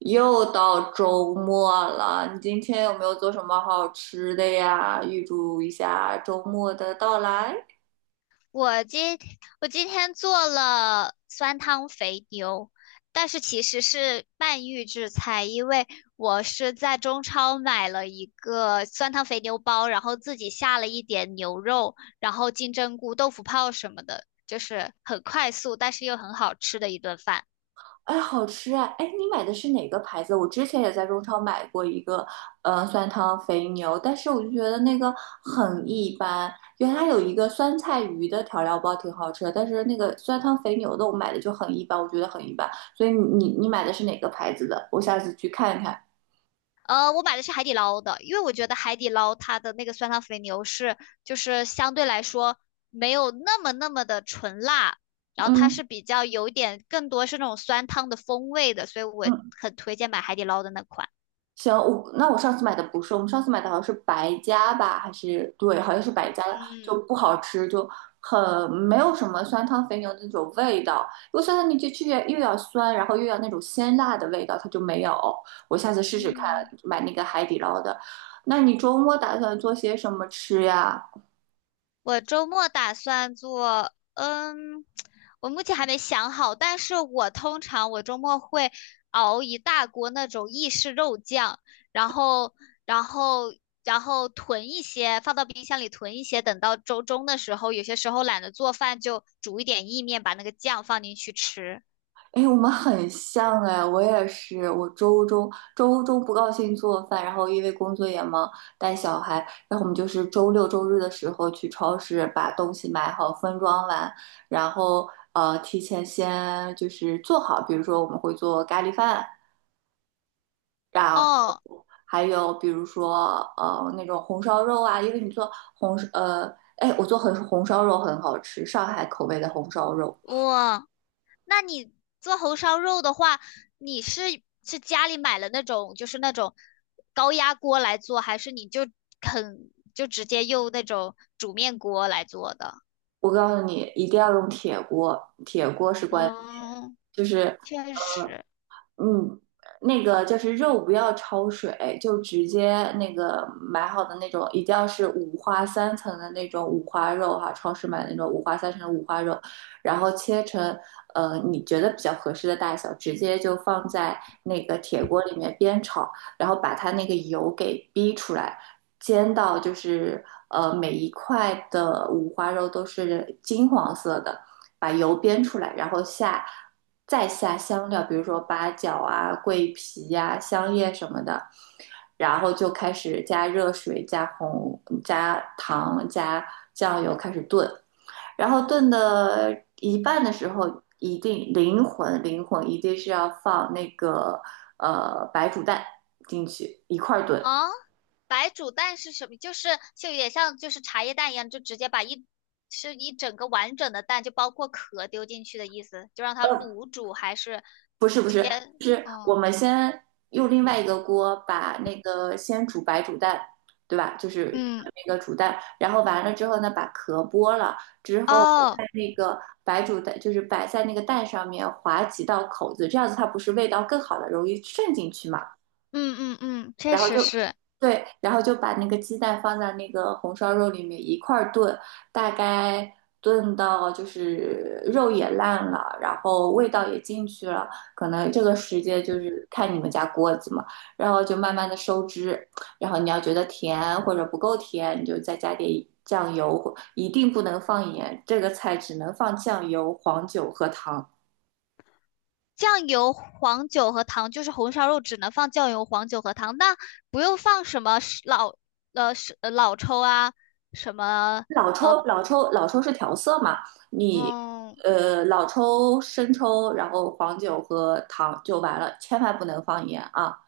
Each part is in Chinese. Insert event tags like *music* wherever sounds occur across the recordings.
又到周末了，你今天有没有做什么好吃的呀？预祝一下周末的到来。我今我今天做了酸汤肥牛，但是其实是半预制菜，因为我是在中超买了一个酸汤肥牛包，然后自己下了一点牛肉，然后金针菇、豆腐泡什么的，就是很快速，但是又很好吃的一顿饭。哎，好吃啊！哎，你买的是哪个牌子？我之前也在中超买过一个，酸汤肥牛，但是我就觉得那个很一般。原来有一个酸菜鱼的调料包挺好吃的，但是那个酸汤肥牛的我买的就很一般，我觉得很一般。所以你买的是哪个牌子的？我下次去看看。我买的是海底捞的，因为我觉得海底捞它的那个酸汤肥牛是，就是相对来说没有那么的纯辣，然后它嗯是比较有一点更多是那种酸汤的风味的，所以我嗯，很推荐买海底捞的那款。行，我那我上次买的不是，我们上次买的好像是白加吧，还是对，好像是白加的，就嗯。不好吃，就很没有什么酸汤肥牛的那种味道。因为酸汤牛就去又要酸，然后又要那种鲜辣的味道，它就没有。我下次试试看嗯。买那个海底捞的。那你周末打算做些什么吃呀？我周末打算做，我目前还没想好，但是我通常我周末会熬一大锅那种意式肉酱，然后，然后，然后囤一些，放到冰箱里囤一些，等到周中的时候，有些时候懒得做饭，就煮一点意面，把那个酱放进去吃。哎，我们很像哎，我也是，我周中不高兴做饭，然后因为工作也忙，带小孩，然后我们就是周六周日的时候去超市把东西买好，分装完，然后提前先就是做好，比如说我们会做咖喱饭，然后哦，还有比如说那种红烧肉啊，因为你做红呃哎我做红烧肉很好吃，上海口味的红烧肉。哇。那你做红烧肉的话，你是家里买了那种高压锅来做，还是你就直接用那种煮面锅来做的？我告诉你，一定要用铁锅，铁锅是关键。嗯，就是确实，嗯，那个就是肉不要焯水，就直接那个买好的那种，一定要是五花三层的那种五花肉哈、超市买的那种五花三层的五花肉，然后切成你觉得比较合适的大小，直接就放在那个铁锅里面煸炒，然后把它那个油给逼出来，煎到就是每一块的五花肉都是金黄色的。把油煸出来，然后下再下香料，比如说八角啊、桂皮呀、啊香叶什么的，然后就开始加热水、加红、加糖、加酱油开始炖，然后炖的一半的时候，一定灵魂一定是要放那个白煮蛋进去一块儿炖。啊，白煮蛋是什么？就是有点像就是茶叶蛋一样，就直接把一整个完整的蛋，就包括壳丢进去的意思，就让它卤煮，还是不是不直接，是，是嗯我们先用另外一个锅把那个先煮白煮蛋，对吧？就是嗯，那个煮蛋，然后完了之后呢，把壳剥了之后，哦，在那个白煮蛋就是摆在那个蛋上面划几道口子，这样子它不是味道更好的，容易渗进去嘛？嗯嗯嗯，确然后实就是。对，然后就把那个鸡蛋放在那个红烧肉里面一块儿炖，大概炖到就是肉也烂了，然后味道也进去了，可能这个时间就是看你们家锅子嘛，然后就慢慢的收汁，然后你要觉得甜或者不够甜，你就再加点酱油，一定不能放盐，这个菜只能放酱油、黄酒和糖。酱油、黄酒和糖，就是红烧肉只能放酱油、黄酒和糖，那不用放什么老抽啊，什么老抽，老抽，老抽是调色嘛？你嗯老抽、生抽，然后黄酒和糖就完了，千万不能放盐啊！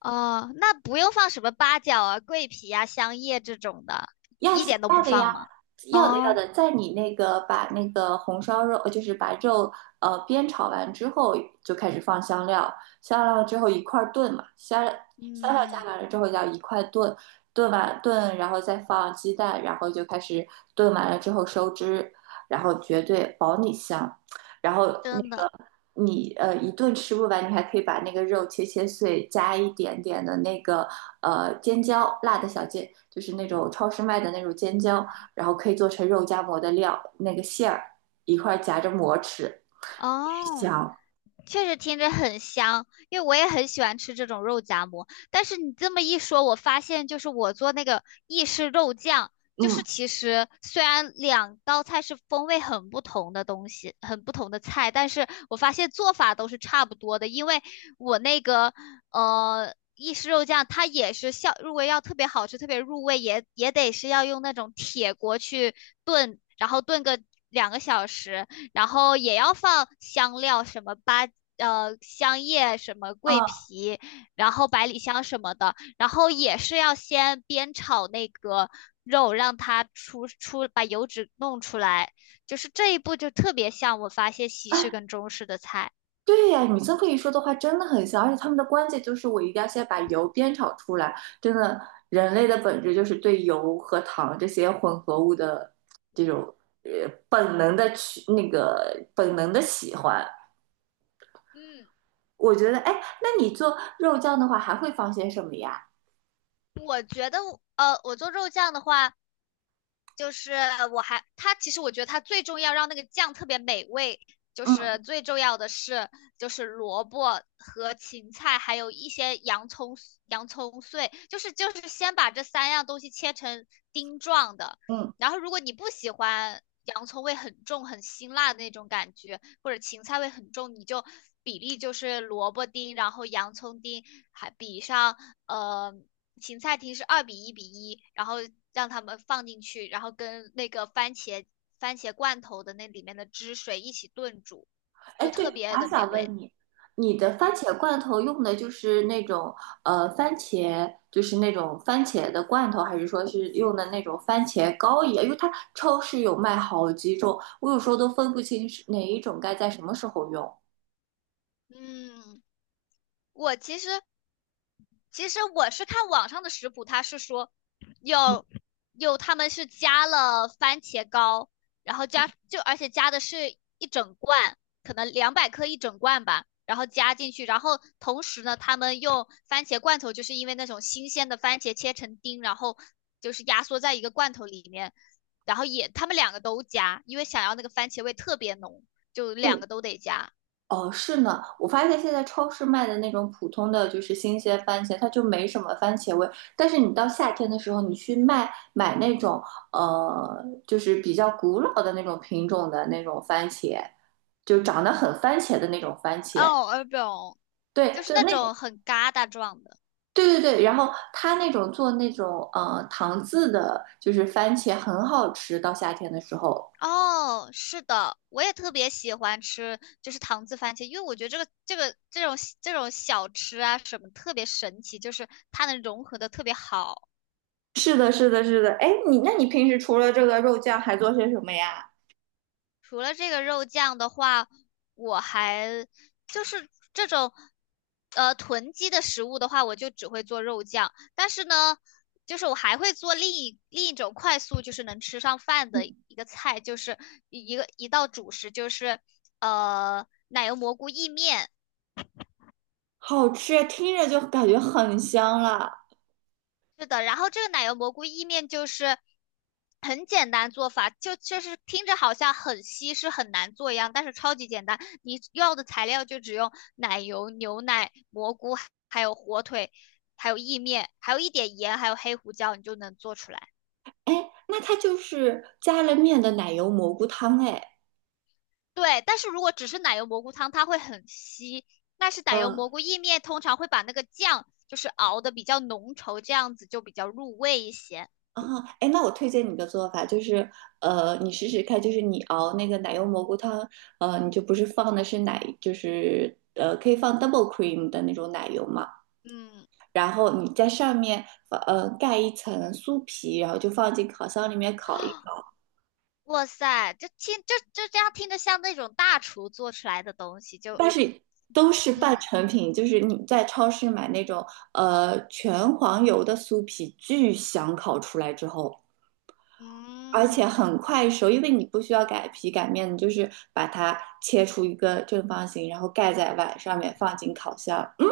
哦，那不用放什么八角啊、桂皮啊、香叶这种的，要一洗点都要不的放呀，吗？要的要哦，的，在你那个把那个红烧肉，就是把肉煸炒完之后，就开始放香料，香料之后一块儿炖嘛，香香料加嗯，完了之后要一块炖，炖完炖，然后再放鸡蛋，然后就开始炖完了之后收汁，然后绝对保你香。然后那真的个你一顿吃不完，你还可以把那个肉切碎，加一点点的那个尖椒，辣的小尖，就是那种超市卖的那种尖椒，然后可以做成肉夹馍的料，那个馅儿一块儿夹着馍吃，哦。香。确实听着很香，因为我也很喜欢吃这种肉夹馍。但是你这么一说，我发现就是我做那个意式肉酱，就是嗯，其实虽然2道菜是风味很不同的东西，很不同的菜，但是我发现做法都是差不多的。因为我那个意式肉酱，它也是效入味，如果要特别好吃、特别入味，也得是要用那种铁锅去炖，然后炖个2个小时。然后也要放香料，什么香叶、什么桂啊，皮，然后百里香什么的，然后也是要先煸炒那个肉，让它把油脂弄出来，就是这一步就特别像我发现西式跟中式的菜。对呀，你这么一说的话，真的很香。而且他们的关键就是我一定要先把油煸炒出来。真的，人类的本质就是对油和糖这些混合物的这种本能的去那个本能的喜欢。嗯，我觉得，哎，那你做肉酱的话，还会放些什么呀？我觉得我做肉酱的话，就是我还它其实我觉得它最重要让那个酱特别美味，就是嗯最重要的是就是萝卜和芹菜，还有一些洋葱碎，就是先把这3样东西切成丁状的，嗯，然后如果你不喜欢洋葱味很重很辛辣的那种感觉，或者芹菜味很重，你就比例就是萝卜丁，然后洋葱丁，还比上呃芹菜题是2:1:1，然后让他们放进去，然后跟那个番茄罐头的那里面的汁水一起炖煮，哎，就对，特我别还的美想味。问你，你的番嗯，茄罐头用的就是那种番茄，就是那种番茄的罐头，还是说是用的那种番茄膏一样？因为它超市有卖好几种，我有时候都分不清是哪一种该在什么时候用。嗯我其实我是看网上的食谱，它是说有他们是加了番茄膏，然后而且加的是一整罐，可能200克一整罐吧，然后加进去，然后同时呢，他们用番茄罐头，就是因为那种新鲜的番茄切成丁，然后就是压缩在一个罐头里面，然后他们2个都加，因为想要那个番茄味特别浓，就2个都得加。哦，是呢，我发现现在超市卖的那种普通的就是新鲜番茄，它就没什么番茄味。但是你到夏天的时候，你去卖买那种，就是比较古老的那种品种的那种番茄，就长得很番茄的那种番茄。哦，耳饼，对，就是就那那，种很疙瘩状的。对对对。然后它那种做那种糖渍的，就是番茄很好吃。到夏天的时候，哦，是的，我也特别喜欢吃，就是糖渍番茄，因为我觉得这种小吃啊什么特别神奇，就是它能融合的特别好。是的，是的，是的。哎，你那你平时除了这个肉酱还做些什么呀？除了这个肉酱的话，我还就是这种呃囤积的食物的话，我就只会做肉酱。但是呢，就是我还会做另一种快速，就是能吃上饭的一个菜，就是一道主食，就是奶油蘑菇意面。好吃啊，听着就感觉很香了。是的，然后这个奶油蘑菇意面就是很简单做法，就是听着好像很稀是很难做一样，但是超级简单。你要的材料就只用奶油、牛奶、蘑菇，还有火腿，还有意面，还有一点盐，还有黑胡椒，你就能做出来。哎，那它就是加了面的奶油蘑菇汤，哎，对，但是如果只是奶油蘑菇汤，它会很稀。但是奶油嗯，蘑菇意面通常会把那个酱就是熬的比较浓稠，这样子就比较入味一些。啊，哎，那我推荐你个做法，就是，你试试看，就是你熬那个奶油蘑菇汤，你就不是放的是奶，就是，可以放 double cream 的那种奶油嘛，嗯。然后你在上面盖一层酥皮，然后就放进烤箱里面烤。一。哇塞，就这样听着像那种大厨做出来的东西，就但是都是半嗯成品，就是你在超市买那种全黄油的酥皮，巨香烤出来之后，而且嗯，很快熟，因为你不需要擀皮擀面，你就是把它切出一个正方形，然后盖在碗上面，放进烤箱，嗯，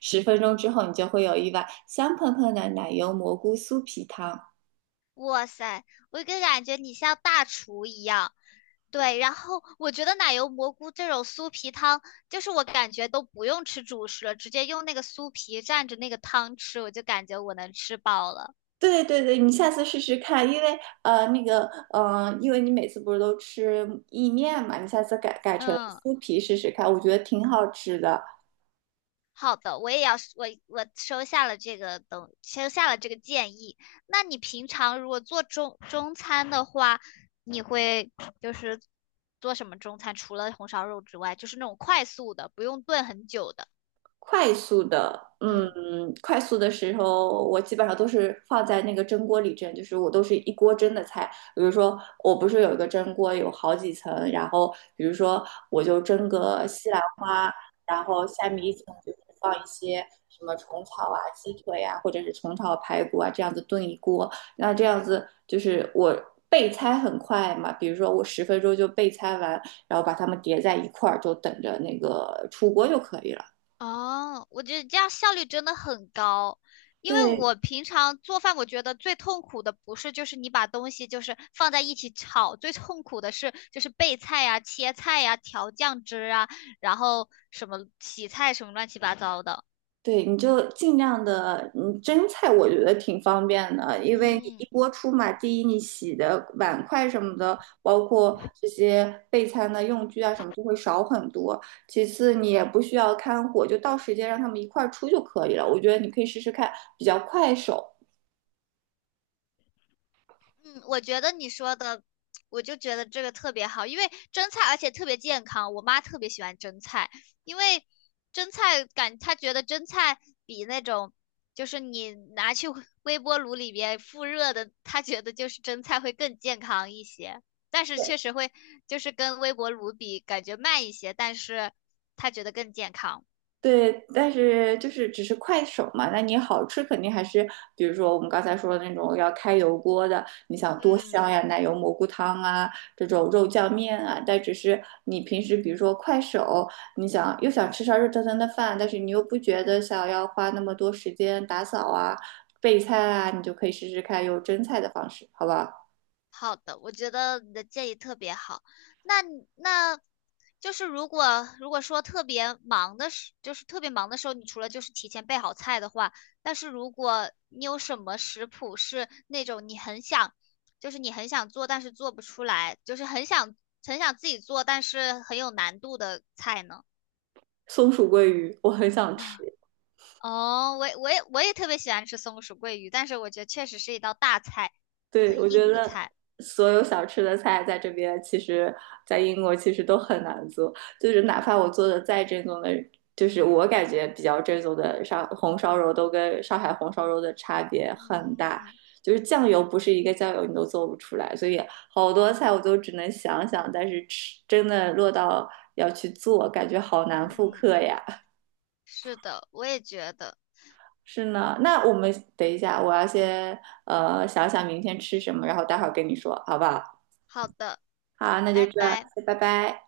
十分钟之后你就会有一碗香喷喷的奶油蘑菇酥皮汤。哇塞，我就感觉你像大厨一样。对，然后我觉得奶油蘑菇这种酥皮汤，就是我感觉都不用吃主食了，直接用那个酥皮蘸着那个汤吃，我就感觉我能吃饱了。对对对，你下次试试看，因为那个，因为你每次不是都吃意面嘛，你下次改成嗯。酥皮试试看，我觉得挺好吃的。好的，我也要我我收下了这个建议。那你平常如果做中餐的话，你会就是做什么中餐？除了红烧肉之外，就是那种快速的，不用炖很久的。快速的，嗯，嗯。快速的时候，我基本上都是放在那个蒸锅里蒸，就是我都是一锅蒸的菜。比如说，我不是有一个蒸锅，有好几层，然后比如说我就蒸个西兰花，然后下面一层就是放一些什么虫草啊、鸡腿啊，或者是虫草排骨啊，这样子炖一锅。那这样子就是我备菜很快嘛，比如说我十分钟就备菜完，然后把它们叠在一块儿，就等着那个出锅就可以了。哦，我觉得这样效率真的很高，因为对我平常做饭，我觉得最痛苦的不是就是你把东西就是放在一起炒，最痛苦的是就是备菜呀、切菜呀、调酱汁啊，然后什么洗菜什么乱七八糟的。对，你就尽量的，嗯，蒸菜我觉得挺方便的，因为你一嗯，锅出嘛，第一你洗的碗筷什么的，包括这些备餐的用具啊什么，就会少很多。其次你也不需要看火，就到时间让他们一块儿出就可以了。我觉得你可以试试看，比较快手。嗯，我觉得你说的，我就觉得这个特别好，因为蒸菜而且特别健康。我妈特别喜欢蒸菜，因为蒸菜感她觉得蒸菜比那种就是你拿去微波炉里边复热的，她觉得就是蒸菜会更健康一些。但是确实会就是跟微波炉比，感觉慢一些，但是她觉得更健康。对，但是就是只是快手嘛，那你好吃肯定还是，比如说我们刚才说的那种要开油锅的，你想多嗯，香呀，奶油蘑菇汤啊，这种肉酱面啊，但只是你平时比如说快手，你想又想吃上热腾腾的饭，但是你又不觉得想要花那么多时间打扫啊、备菜啊，你就可以试试看用蒸菜的方式，好不好？好的，我觉得你的建议特别好。那你那，就是如果说特别忙的时，就是特别忙的时候，你除了就是提前备好菜的话，但是如果你有什么食谱是那种你很想，就是你很想做但是做不出来，就是很想很想自己做但是很有难度的菜呢？松鼠桂鱼，我很 *laughs* 想吃。啊，哦，我也特别喜欢吃松鼠桂鱼，但是我觉得确实是一道大菜，对，我很觉硬的得菜。所有想吃的菜在这边，其实在英国其实都很难做，就是哪怕我做的再正宗的，就是我感觉比较正宗的上红烧肉，都跟上海红烧肉的差别很大。嗯就是酱油不是一个酱油你都做不出来，所以好多菜我都只能想想，但是吃真的落到要去做，感觉好难复嗯。刻呀。是的，我也觉得。是呢，那我们等一下，我要先想想明天吃什么，然后待会儿跟你说，好不好？好的，好，那就拜这样拜。拜拜。